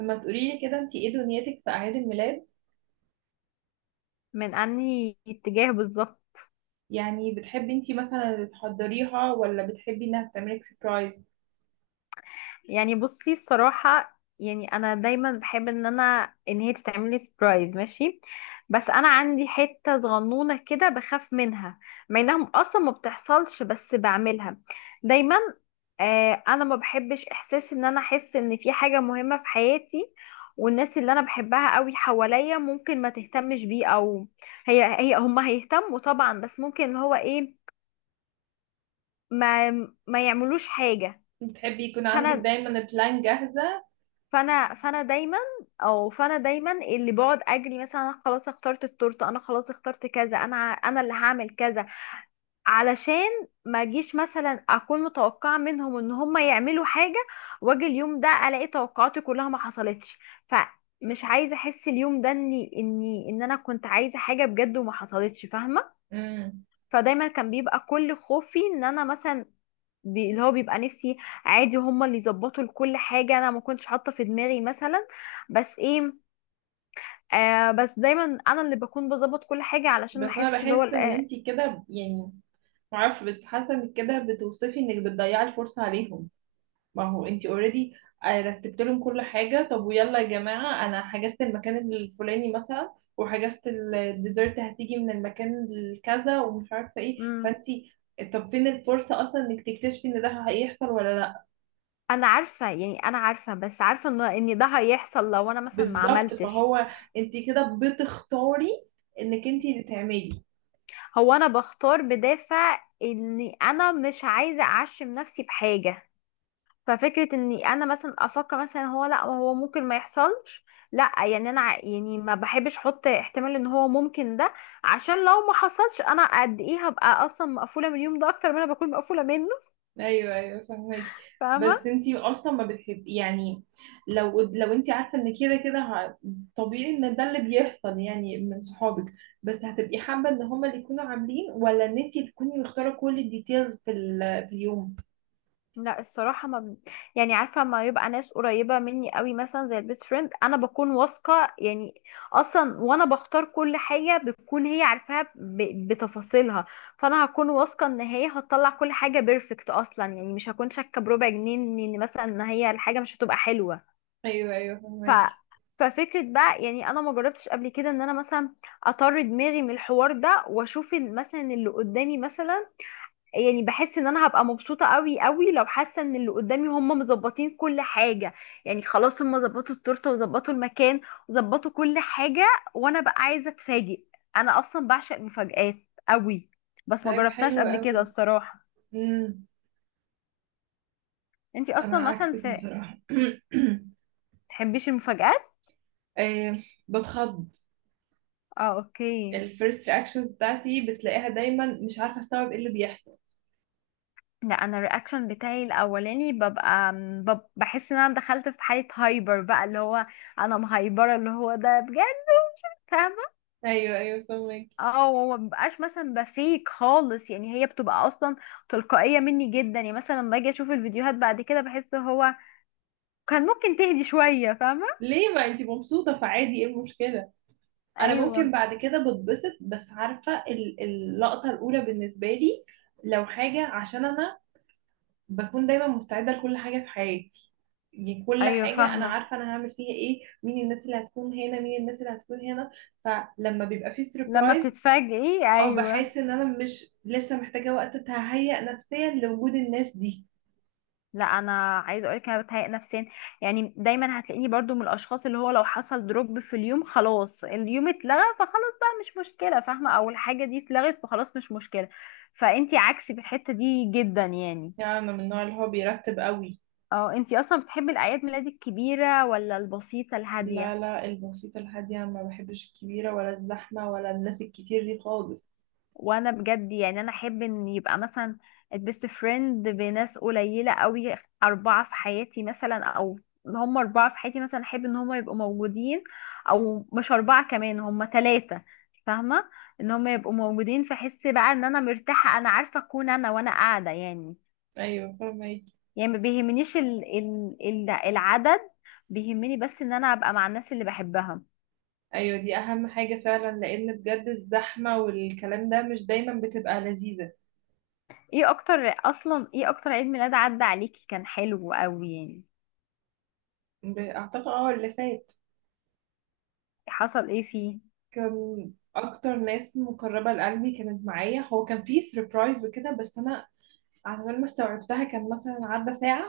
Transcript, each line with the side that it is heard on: right: لما تقولي لي كده انت ايه دنيتك في اعياد الميلاد؟
left: من انهي اتجاه بالظبط؟
right: يعني بتحبي انت مثلا تحضريها ولا بتحبي انها تعملك سربرايز؟
left: يعني بصي الصراحة يعني انا دايما بحب ان انا ان هي تتعمل لي سبرايز، ماشي. بس انا عندي حتة صغنونة كده بخاف منها، مع انها اصلا ما بتحصلش بس بعملها دايما. انا ما بحبش احساس ان انا احس ان في حاجة مهمة في حياتي والناس اللي انا بحبها قوي حواليا ممكن ما تهتمش بيه، او هي هم هيهتموا طبعا، بس ممكن اللي هو ايه، ما ما يعملوش حاجة.
right: بتحبي يكون عندك
left: فانا
right: دايما البلان جاهزة؟
left: فانا دايما، او فانا دايما اللي بقعد اجري، مثلا انا خلاص اخترت التورته، انا خلاص اخترت كذا، انا اللي هعمل كذا علشان ما اجيش مثلا اكون متوقعه منهم ان هم يعملوا حاجه، واجي اليوم ده الاقي توقعاتي كلها ما حصلتش. فمش عايزه احس اليوم ده اني اني ان انا كنت عايزه حاجه بجد وما حصلتش، فاهمه.
right: امم
left: فدايما كان بيبقى كل خوفي ان انا مثلا، اللي هو بيبقى نفسي عادي هما اللي يظبطوا لكل حاجة، انا ما كنتش حاطة في دماغي مثلا، بس ايه، بس دايما انا اللي بكون بظبط كل حاجة علشان ما
right: بس انا
left: احسش اللي هو
right: بحس ان انت كده، يعني معرفش، بس حاسة انك كده بتوصفي انك بتضيعي الفرصة عليهم. ما هو انتي اوريدي رتبت لهم كل حاجة. طب ويلا يا جماعة، انا حجزت المكان الفلاني مثلا وحجزت الديزرت هتيجي من المكان الكذا ومش عارفة ايه،
left: مم.
right: فانتي طب فين الفرصة اصلا انك تكتشفي ان ده هيحصل ولا لا؟
left: انا عارفة، يعني انا عارفة، بس عارفة ان ده هيحصل لو انا مثلا ما
right: بالظبط،
left: عملتش.
right: فهو انتي كده بتختاري انك انتي اللي تعملي.
left: هو انا بختار بدافع اني انا مش عايزة اعشم نفسي بحاجة، ففكرة اني انا مثلا افكر مثلا هو، لا هو ممكن ما يحصلش، لا يعني يعني ما بحبش احط احتمال ان هو ممكن ده، عشان لو ما حصلش انا قد ايه هبقى اصلا مقفولة من اليوم ده اكتر ما انا بكون مقفولة منه،
right: ايوه ايوه فهماكي. بس
left: فاهمة.
right: انتي اصلا ما بتحبي يعني، لو انتي عارفه ان كده كده طبيعي ان ده اللي بيحصل يعني من صحابك، بس هتبقي حابه ان هما اللي يكونوا عاملين ولا ان انتي تكوني مختاره كل الديتيلز في اليوم؟
left: لا الصراحة ما ب... يعني عارفة ما يبقى ناس قريبة مني قوي مثلا زي البيست فريند، انا بكون واثقة يعني اصلا، وانا بختار كل حاجة بتكون هي عارفاها بتفاصيلها، فانا هكون واثقة ان هي هتطلع كل حاجة بيرفكت اصلا، يعني مش هكون شاكة بربع جنيه ان مثلا ان هي الحاجة مش هتبقى حلوة.
right: ايوه ايوه
left: ف
right: فهماكي.
left: ففكرة بقى يعني انا ما جربتش قبل كده ان انا مثلا اطر دماغي من الحوار ده واشوف مثلا اللي قدامي مثلا. يعني بحس ان انا هبقى مبسوطه قوي قوي لو حاسه ان اللي قدامي هم مظبطين كل حاجه، يعني خلاص هم ظبطوا التورته وظبطوا المكان وظبطوا كل حاجه، وانا بقى عايزه اتفاجئ، انا اصلا بعشق المفاجآت قوي، بس ما
right: طيب
left: جربتهاش
right: حلو
left: قبل كده
right: قوي.
left: الصراحه.
right: امم
left: انتي
right: انا
left: اصلا مثلا
right: عكسك
left: في،
right: بصراحه.
left: تحبيش المفاجآت؟
right: آه، بتخض.
left: اه، اوكي.
right: الفيرست رياكشنز بتاعتي بتلاقيها دايما مش عارفه استوعب ايه اللي بيحصل.
left: لا انا الرياكشن بتاعي الاولاني ببقى بحس ان انا دخلت في حاله هايبر بقى، اللي هو انا مهايبره، اللي هو ده بجد.
right: ايوه ايوه فهماكي.
left: اه، ومبقاش مثلا بفيك خالص، يعني هي بتبقى اصلا تلقائية مني جدا، يعني مثلا لما باجي اشوف الفيديوهات بعد كده بحس هو كان ممكن تهدي شوية، فاهمة.
right: ليه؟ ما انتي مبسوطة، فعادي، ايه المشكلة؟ انا ممكن
left: ايوه
right: بعد كده بتبسط، بس عارفة اللقطة الاولى بالنسبة لي لو حاجة، عشان انا بكون دايما مستعدة لكل حاجة في حياتي، يعني كل
left: ايوه،
right: حاجة انا
left: فاهمة.
right: عارفة انا هعمل فيها ايه، مين الناس اللي هتكون هنا، مين الناس اللي هتكون هنا. فلما بيبقى في
left: لما
right: سربرايز،
left: بتتفاجئي،
right: اه
left: ايوه.
right: بحس ان انا مش لسه محتاجة وقت تهيأ نفسيا لوجود الناس دي.
left: لا انا عايزه اقولك انا بتهيأ نفسيا، يعني دايما هتلاقيني برضو من الاشخاص اللي هو لو حصل دروب في اليوم خلاص، اليوم اتلغى فخلاص، بقى مش مشكله فاهمه، او الحاجه دي اتلغت فخلاص مش مشكله. فانتي عكسي في الحته دي جدا يعني.
right: يعني انا من النوع اللي هو بيرتب قوي.
left: اه، انتي اصلا بتحبي الاعياد ميلاد الكبيره ولا البسيطه
right: لا
left: الهاديه؟
right: لا، البسيطة الهادية، ما بحبش الكبيرة ولا الزحمة ولا الناس الكتير دي خالص.
left: وانا بجد يعني انا احب ان يبقى مثلا البيست فريند، بناس قليله قوي، اربعه في حياتي مثلا، او هم اربعه في حياتي مثلا، احب ان هم يبقوا موجودين، او مش اربعه كمان، هم ثلاثه، فاهمه، ان هم يبقوا موجودين، فاحس بقى ان انا مرتاحه، انا عارفه اكون انا وانا قاعده يعني.
right: أيوة فاهمك.
left: يعني ما بيهمنيش العدد، بيهمني بس ان انا ابقى مع الناس اللي بحبها.
right: أيوة دي أهم حاجة فعلا، لأن بجد الزحمة والكلام ده مش دايما بتبقى لذيذة.
left: ايه اكتر، اصلا ايه اكتر عيد ميلاد عدى عليكي كان حلو قوي يعني؟
right: أعتقد اه اللي فات،
left: حصل ايه فيه؟
right: كان أكتر ناس مقربة لقلبي كانت معايا، هو كان فيه سربرايز وكده، بس أنا على بال ما استوعبتها كان مثلا عدى ساعة.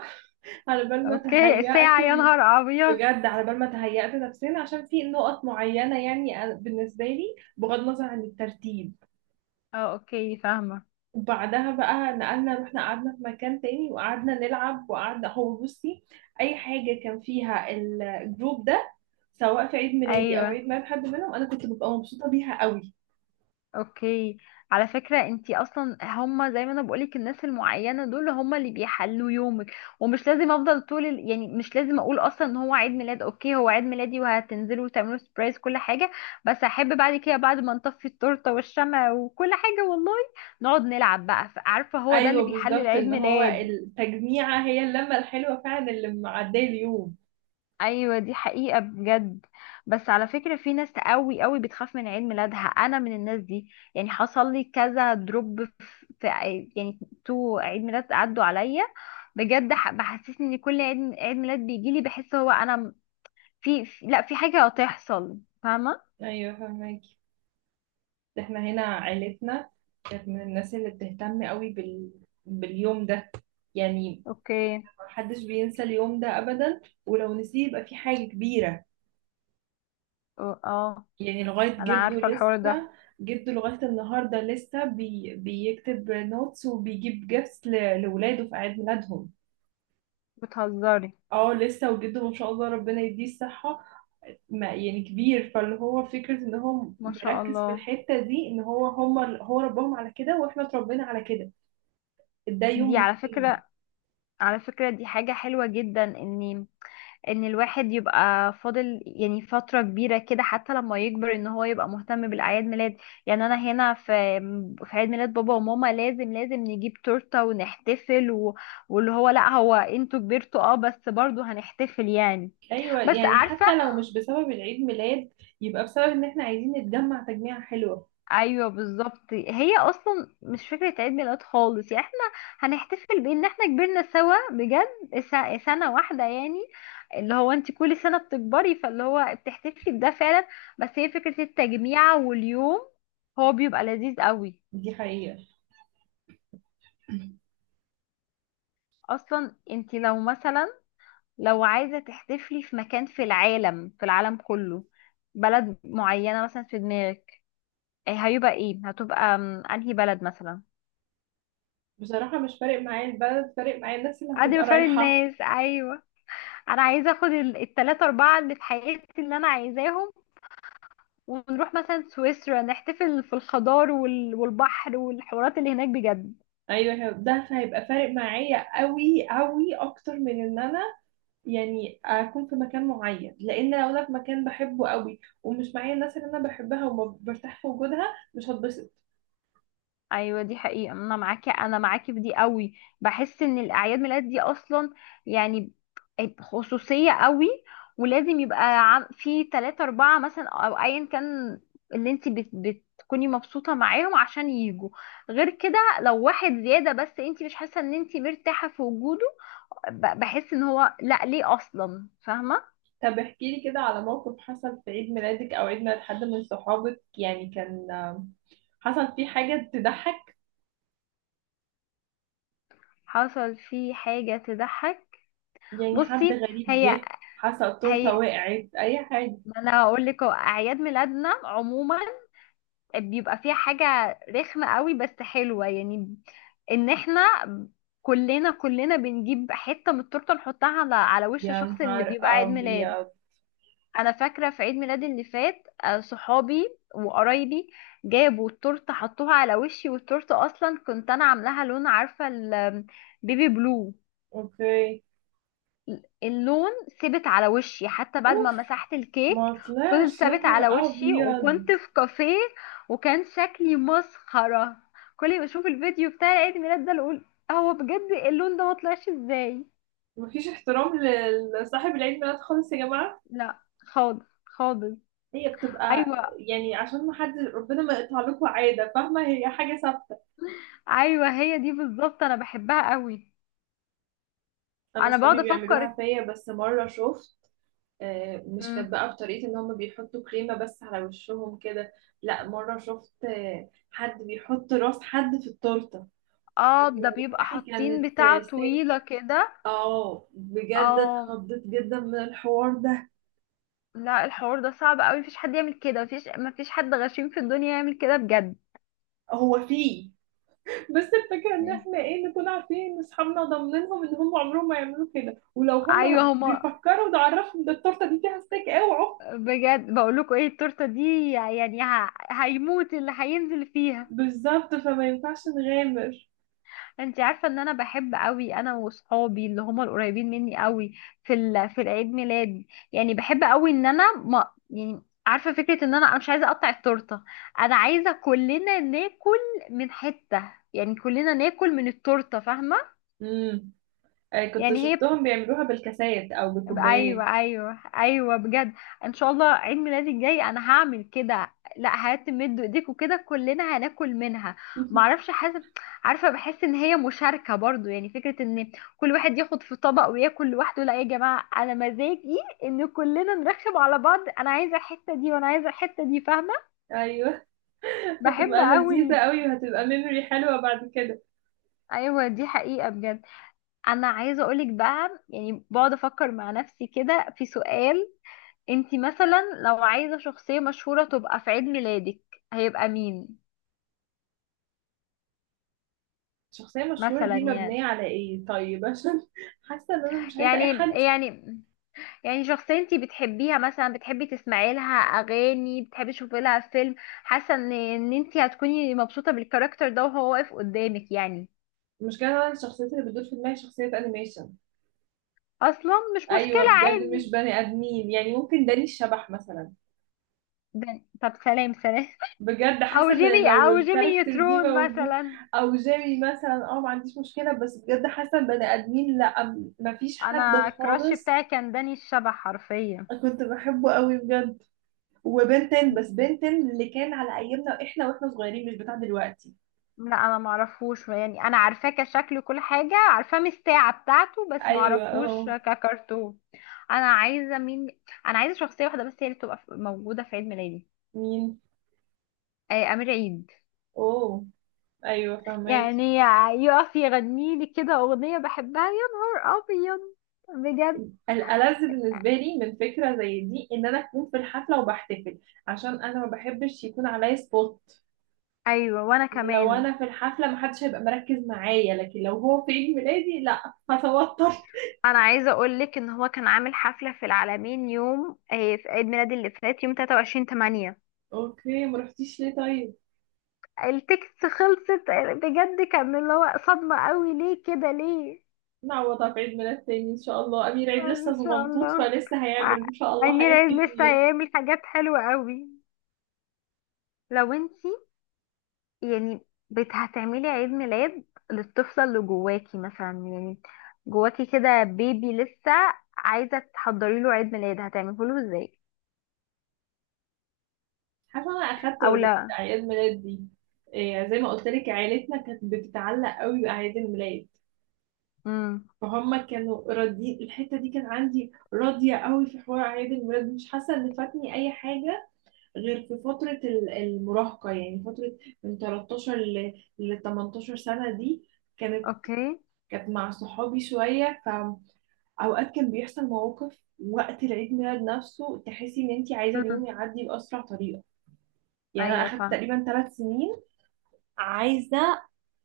right: على بال ما
left: اوكي،
right: تهيأت،
left: الساعة؟ يا نهار ابيض.
right: بجد على بال ما تهيأت نفسنا، عشان في نقط معينة يعني بالنسبة لي بغض النظر عن الترتيب.
left: اه اوكي، فاهمة.
right: وبعدها بقى نقلنا، رحنا قعدنا في مكان تاني وقعدنا نلعب وقعدنا، هو بصي، أي حاجة كان فيها الجروب ده، سواء في عيد ميلادي أو
left: ايوه،
right: عيد ميلاد حد منهم، أنا كنت ببقى مبسوطة بيها قوي.
left: اوكي. على فكرة انتي اصلا، هما زي ما انا بقولك الناس المعينة دول هما اللي بيحلوا يومك، ومش لازم افضل طول يعني مش لازم اقول اصلا ان هو عيد ميلاد، اوكي هو عيد ميلادي وهتنزلوا وتعملوا سبرايز كل حاجة، بس احب بعد كده بعد ما نطفي التورتة والشمع وكل حاجة والله نقعد نلعب بقى، عارفة هو ده اللي
right: أيوة
left: بيحل
right: بالظبط،
left: العيد
right: إن هو
left: ميلاد.
right: التجميعة هي اللمة الحلوة فعلا اللي معدية اليوم.
left: ايوه دي حقيقة بجد. بس على فكرة في ناس قوي قوي بتخاف من عيد ميلادها، انا من الناس دي، يعني حصل لي كذا دروب في، يعني تو عيد ميلاد عدوا عليا بجد، بحسسني ان كل عيد ميلاد بيجي لي بحس هو انا م- في في- لا في حاجة هتحصل، فاهمة.
right: أيوة فهمك. احنا هنا عيلتنا كانت من الناس اللي بتهتم قوي باليوم ده، يعني
left: اوكي.
right: محدش بينسى اليوم ده ابدا، ولو نسيه يبقى في حاجة كبيرة.
left: اه
right: يعني لغاية
left: انا
right: جده
left: عارفة الحوار
right: لسه،
left: ده.
right: جده لغاية النهاردة لسه بيكتب نوتس وبيجيب جيفس لولاده في عيد ميلادهم.
left: بتهزري؟
right: اه لسه، وجده ما شاء الله ربنا يديه الصحة، ما يعني كبير، فاللي هو فكرة ان هو
left: ما شاء
right: مركز في
left: الله.
right: الحتة دي، ان هو هم هو ربهم على كده واحنا اتربينا على كده. ده
left: دي
right: يوم
left: على
right: مهم.
left: فكرة، على فكرة دي حاجة حلوة جدا، اني ان الواحد يبقى فاضل يعني فترة كبيرة كده حتى لما يكبر، ان هو يبقى مهتم بالاعياد ميلاد. يعني انا هنا في، في عيد ميلاد بابا وماما لازم لازم نجيب تورتة ونحتفل واللي هو لا هو انتوا كبرتوا، اه بس برضو هنحتفل يعني.
right: ايوه،
left: بس
right: يعني
left: عارفة،
right: حتى لو مش بسبب العيد ميلاد، يبقى بسبب ان احنا عايزين نتجمع تجميعة حلوة.
left: ايوه بالظبط، هي اصلا مش فكره عيد ميلاد خالص، يعني احنا هنحتفل بان احنا كبرنا سوا بجد، سنه واحده يعني، اللي هو انت كل سنه بتكبري، فاللي هو بتحتفلي بده فعلا، بس هي فكره التجميع واليوم هو بيبقى لذيذ قوي.
right: دي حقيقة.
left: اصلا انت لو مثلا، لو عايزه تحتفلي في مكان في العالم، في العالم كله، بلد معينه مثلا في دماغك، هيبقى ايه؟ هتبقى انهي بلد مثلا؟
right: بصراحة مش فارق معايا البلد، فارق معايا الناس اللي
left: عادي
right: هتبقى
left: بفرق
right: رايحة.
left: الناس، أيوه. انا عايزه اخد التلاتة اربعة اللي في حياتي اللي انا عايزاهم، ونروح مثلا سويسرا، نحتفل في الخضار والبحر والحوارات اللي هناك بجد.
right: ايوه ده هيبقى فارق معايا قوي قوي اكتر من ان انا يعني اكون في مكان معين، لان لو انا في مكان بحبه قوي ومش معايا الناس اللي انا بحبها وما برتاح في وجودها، مش هتبسط.
left: ايوه دي حقيقه، انا معاكي، انا معاكي في دي قوي. بحس ان الاعياد ميلاد دي اصلا يعني خصوصيه قوي، ولازم يبقى في تلاتة اربعة مثلا او ايا كان، اللي انت بتكوني مبسوطه معاهم عشان يجوا، غير كده لو واحد زياده بس انت مش حاسه ان انت مرتاحه في وجوده، بحس ان هو لا ليه اصلا، فاهمه.
right: طب احكي لي كده على موقف حصل في عيد ميلادك او عيد ميلاد حد من صحابك، يعني كان حصل فيه حاجة تضحك،
left: حصل في حاجه تضحك؟
right: يعني حد
left: بصي
right: غريب
left: هي،
right: جه، حسب التورتة
left: هي
right: وقعت، أي حاجة.
left: ما انا هقول لك، هو اعياد ميلادنا عموما بيبقى فيها حاجه رخمه قوي بس حلوه، يعني ان احنا كلنا، كلنا بنجيب حته من التورته نحطها على على وش
right: يا
left: الشخص اللي
right: نهار
left: بيبقى عيد ميلاد.
right: أبيض.
left: انا فاكره في عيد ميلادي اللي فات صحابي وقرايبي جابوا التورته حطوها على وشي، والتورته اصلا كنت انا عاملاها لون، عارفه البيبي بلو،
right: أوكي.
left: اللون ثبت على وشي حتى بعد ما
right: أوف،
left: مسحت الكيك،
right: ما
left: فضل
right: طلعش، يا
left: ثابت على
right: نهار
left: وشي،
right: أبيض.
left: وكنت في كافيه وكان شكلي مسخره. كل ما اشوف الفيديو بتاع عيد الميلاد ده اقول هو بجد اللون ده ما طلعش ازاي.
right: مفيش احترام لصاحب العيد ميلاد خالص يا جماعة.
left: لا، خالص خالص.
right: هي بتبقى
left: ايوه
right: يعني عشان ما حد، ربنا ما يقطع لكم عادة، فاهمة، هي حاجة ثابتة.
left: ايوه، هي دي بالظبط انا بحبها قوي.
right: أنا
left: انا
right: أصحابي
left: بقعد افكر.
right: بيعملوها فيا، بس مرة شفت، مش كانت
left: مم.
right: بقى بطريقة إن هما بيحطوا كريمة بس على وشهم كده. لأ مرة شفت حد بيحط راس حد في التورتة.
left: اه ده بيبقى
right: روحي
left: حاطين
right: كانت
left: بتاع طويلة
right: سيك.
left: كده.
right: اه بجد
left: اه.
right: اتخضيت جدا من الحوار ده.
left: لا الحوار ده صعب قوي، مفيش حد يعمل كده، مفيش، مفيش حد غشيم في الدنيا يعمل كده بجد.
right: هو فيه، بس الفكرة ان
left: مم.
right: احنا ايه، نكون عارفين ان اصحابنا ضامنينهم ان هم عمرهم ما يعملوا كده، ولو هم
left: ايوه هما،
right: بيفكروا نعرفهم ده التورتة دي فيها ستيك اوعوا.
left: بجد بقول لكم ايه التورته دي، يعني هيموت اللي هينزل فيها.
right: بالظبط، فما ينفعش نغامر.
left: انت عارفه ان انا بحب قوي انا وصحابي اللي هم القريبين مني قوي في في العيد ميلاد، يعني بحب قوي ان انا ما، يعني عارفه فكره ان انا، أنا مش عايزه اقطع التورته، انا عايزه كلنا ناكل من حته، يعني كلنا ناكل من التورته فاهمه.
right: امم كنت
left: يعني هي،
right: شفتهم بيعملوها بالكاسات او بكوبايات.
left: ايوه ايوه ايوه بجد، ان شاء الله عيد ميلادي الجاي انا هعمل كده، لا هاتم مدوا ايديكوا كده كلنا هناكل منها. معرفش، حاسب. عارفه بحس ان هي مشاركه برضو، يعني فكره ان كل واحد ياخد في طبق وياكل لوحده، لا يا جماعه انا مزاجي ان كلنا نرخم على بعض، انا عايزه الحته دي وانا عايزه الحته دي، فاهمه.
right: ايوه
left: بحب
right: هتبقى
left: قوي
right: لذيذة قوي وهتبقى ميموري حلوة بعد كده.
left: ايوه دي حقيقه بجد. انا عايزه اقولك بقى، يعني بقعد افكر مع نفسي كده في سؤال، انتي مثلا لو عايزة شخصية مشهورة تبقى في عيد ميلادك هيبقى مين؟
right: الشخصية المشهورة
left: مثلا
right: دي مبنية على ايه طيب، عشان حاسة ان انا مش عايزة اي
left: يعني
right: حد.
left: يعني يعني شخصية انتي بتحبيها، مثلا بتحبي تسمعي لها اغاني، بتحبي تشوفي لها فيلم، حاسة ان انتي هتكوني مبسوطة بالكاركتر ده وهو واقف قدامك يعني.
right: مش كده، انا الشخصيات اللي بتدور في دماغي شخصيات انيميشن.
left: اصلا مش مشكلة
right: ايوه بجد، مش
left: عادي.
right: بني ادمين، يعني ممكن داني الشبح مثلا.
left: طب سلام سلام.
right: بجد
left: او
right: حاسة
left: جيمي،
right: ان لو
left: او جيمي
right: الكاركتر دي
left: نيوترون
right: موجود،
left: مثلا.
right: او جيمي مثلا، اه ما عنديش مشكلة، بس بجد حاسة إن بني ادمين لا، مفيش حد
left: انا الكراش
right: خالص.
left: بتاعي كان داني الشبح حرفيا.
right: كنت بحبه قوي بجد. وبنتن، بس بنتن اللي كان على ايامنا، احنا واحنا صغيرين، مش بتاع دلوقتي.
left: لا انا ما اعرفوش يعني، انا عارفاه كشكل كل حاجه، عارفاه من الساعه بتاعته، بس ما
right: ايوه
left: اعرفوش
right: اه.
left: ككرتون. انا عايزه مين؟ انا عايزه شخصيه واحده بس هي اللي تبقى موجوده في عيد ميلادي،
right: مين؟
left: امير عيد،
right: اوه، ايوه فهماكي.
left: يعني يقف يغني لي كده اغنيه بحبها، يا نهار ابيض، بجد.
right: الألذ بالنسبة لي من فكرة زي دي إن أنا أكون في الحفلة وبحتفل، عشان أنا ما بحبش يكون عليا سبوت.
left: ايوه وانا
right: لو
left: كمان.
right: أنا في الحفلة محدش هيبقى مركز معايا، لكن لو هو في عيد ميلادي لأ، هتوتر.
left: انا عايزه اقول لك ان هو كان عامل حفله في العالمين يوم في عيد ميلادي اللي فات يوم 23 8،
right: أوكي، ما رحتيش ليه طيب؟
left: التكست خلصت، بجد كان اللي هو صدمة قوي، ليه كده ليه؟
right: نعوضها في عيد ميلاد تاني إن شاء الله، أمير عيد
left: ان
right: لسه
left: شاء
right: صغنطوط
left: الله.
right: فلسه هيعمل
left: ع-
right: إن شاء الله
left: امير
right: حاجات
left: عيد لسه
right: كتير.
left: هيعمل حاجات حلوة قوي. لو انتي يعني هتعملي عيد ميلاد للطفلة اللي جواكي مثلا، يعني جواكي كده بيبي لسه، عايزة تحضري له عيد ميلاد هتعمله له ازاي؟
right: حاسة أنا أخدت
left: او
right: أوريدي
left: لا.
right: أعياد ميلاد دي. إيه، زي ما قلت لك عيلتنا كانت بتتعلق قوي بأعياد الميلاد،
left: امم.
right: فهم كانوا راضيين الحته دي، كان عندي راضيه قوي في حوار اعياد الميلاد، مش حاسه ان فاتني اي حاجه، غير في فتره المراهقه، يعني فتره من 13 ل 18 سنه، دي كانت
left: اوكي.
right: كانت مع صحابي شويه. فاوقات كان بيحصل مواقف وقت العيد ميلاد نفسه، تحسي ان انت عايزه
left: امم.
right: اليوم يعدي باسرع طريقه. يعني انا
left: ايوه
right: اخدت تقريبا 3 سنين عايزه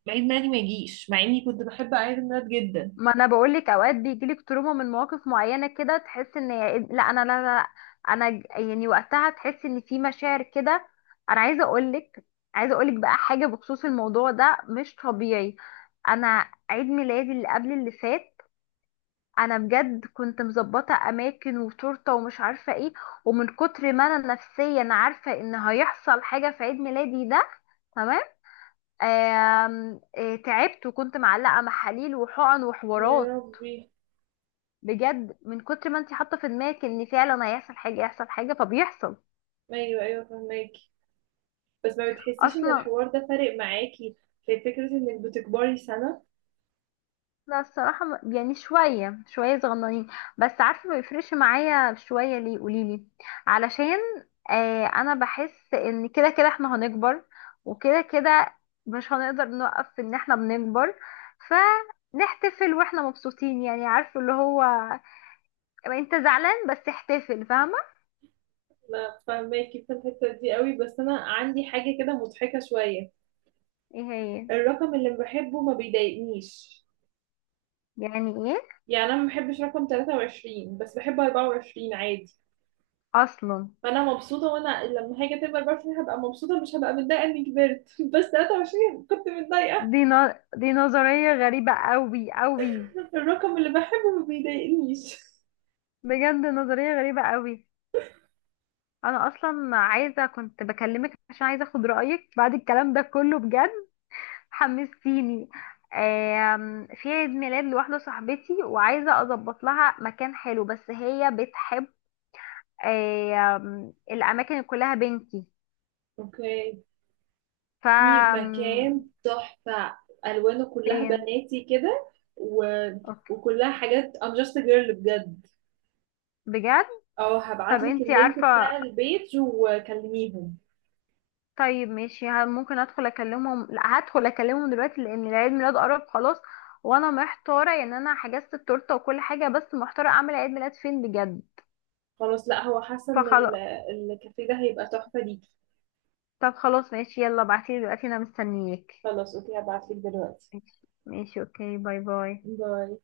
right: عيد ميلادي ما يجيش، مع اني كنت بحب عيد الميلاد جدا.
left: ما انا بقول لك، اوقات بيجيلك تروما من مواقف معينه كده تحس ان لا انا، لا لا لا، انا يعني وقتها تحس ان في مشاعر كده. انا عايزه اقول لك، عايزه اقول لك بقى حاجه بخصوص الموضوع ده مش طبيعي، انا عيد ميلادي اللي قبل اللي فات انا بجد كنت مظبطه اماكن وتورته ومش عارفه ايه، ومن كتر ما انا نفسيا عارفه ان هيحصل حاجه في عيد ميلادي ده، تمام، آم، آه، تعبت وكنت معلقه محاليل وحقن
right: يا
left: وحوارات،
right: ربي.
left: بجد من كتر ما انت حاطه في دماغك ان فعلا هيحصل حاجه يحصل حاجه فبيحصل.
right: ايوه ايوه فهمك. بس ما بتحسيش ان
left: اصلا.
right: الحوار ده فارق معاكي في فكرة انك بتكبري سنة؟
left: لا الصراحه يعني شويه شويه صغننين، بس عارفه ما بيفرقش معايا شويه، ليه؟ قوليلي. علشان انا بحس ان كده كده احنا هنكبر، وكده كده مش هنقدر نوقف ان احنا بنكبر، فنحتفل واحنا مبسوطين، يعني عارفه اللي هو انت زعلان بس احتفل، فاهمه.
right: ما فاهماكي في الحتة دي قوي، بس انا عندي حاجة كده مضحكة شوية.
left: ايه هي؟
right: الرقم اللي بحبه ما بيضايقنيش،
left: يعني ايه؟
right: يعني انا ما بحبش رقم 23 بس بحب 24 عادي،
left: اصلا
right: فانا مبسوطة وانا لما هاجي اتم 24 هبقى مبسوطة، مش هبقى متضايقة اني كبرت. بس 23 كنت متضايقة.
left: دي نظرية غريبة قوي قوي.
right: الرقم اللي بحبه ما بيضايقنيش.
left: بجد نظرية غريبة قوي. انا اصلا عايزة، كنت بكلمك عشان عايزة اخد رأيك بعد الكلام ده كله بجد، حمستيني. في عيد ميلاد لواحدة صاحبتي وعايزة اظبط لها مكان حلو، بس هي بتحب الاماكن اللي كلها بنكي.
right: اوكي
left: ف
right: في مكان
left: آم،
right: تحفة، ألوانه كلها
left: فين؟
right: بناتي كده، و...
left: اوكي.
right: وكلها حاجات I'm just a girl بجد.
left: بجد.
right: اه
left: طب
right: هبعتلك
left: انتي
right: اللينك
left: عارفة،
right: بتاع البيج وكلميهم.
left: طيب ماشي، ممكن ادخل اكلمهم، لا هدخل اكلمهم دلوقتي لان العيد ميلاد قرب خلاص، وانا محتاره، يعني انا حجزت التورته وكل حاجه، بس محتاره اعمل عيد ميلاد فين بجد،
right: خلاص لا، هو حاسة ان ال-
left: فخلاص.
right: الكافيه ده هيبقى تحفة ليكي.
left: طب خلاص ماشي، يلا ابعتيلي دلوقتي، انا مستنياك.
right: خلاص اوكي هبعتلك دلوقتي.
left: ماشي. ماشي، اوكي، باي باي.
right: باي.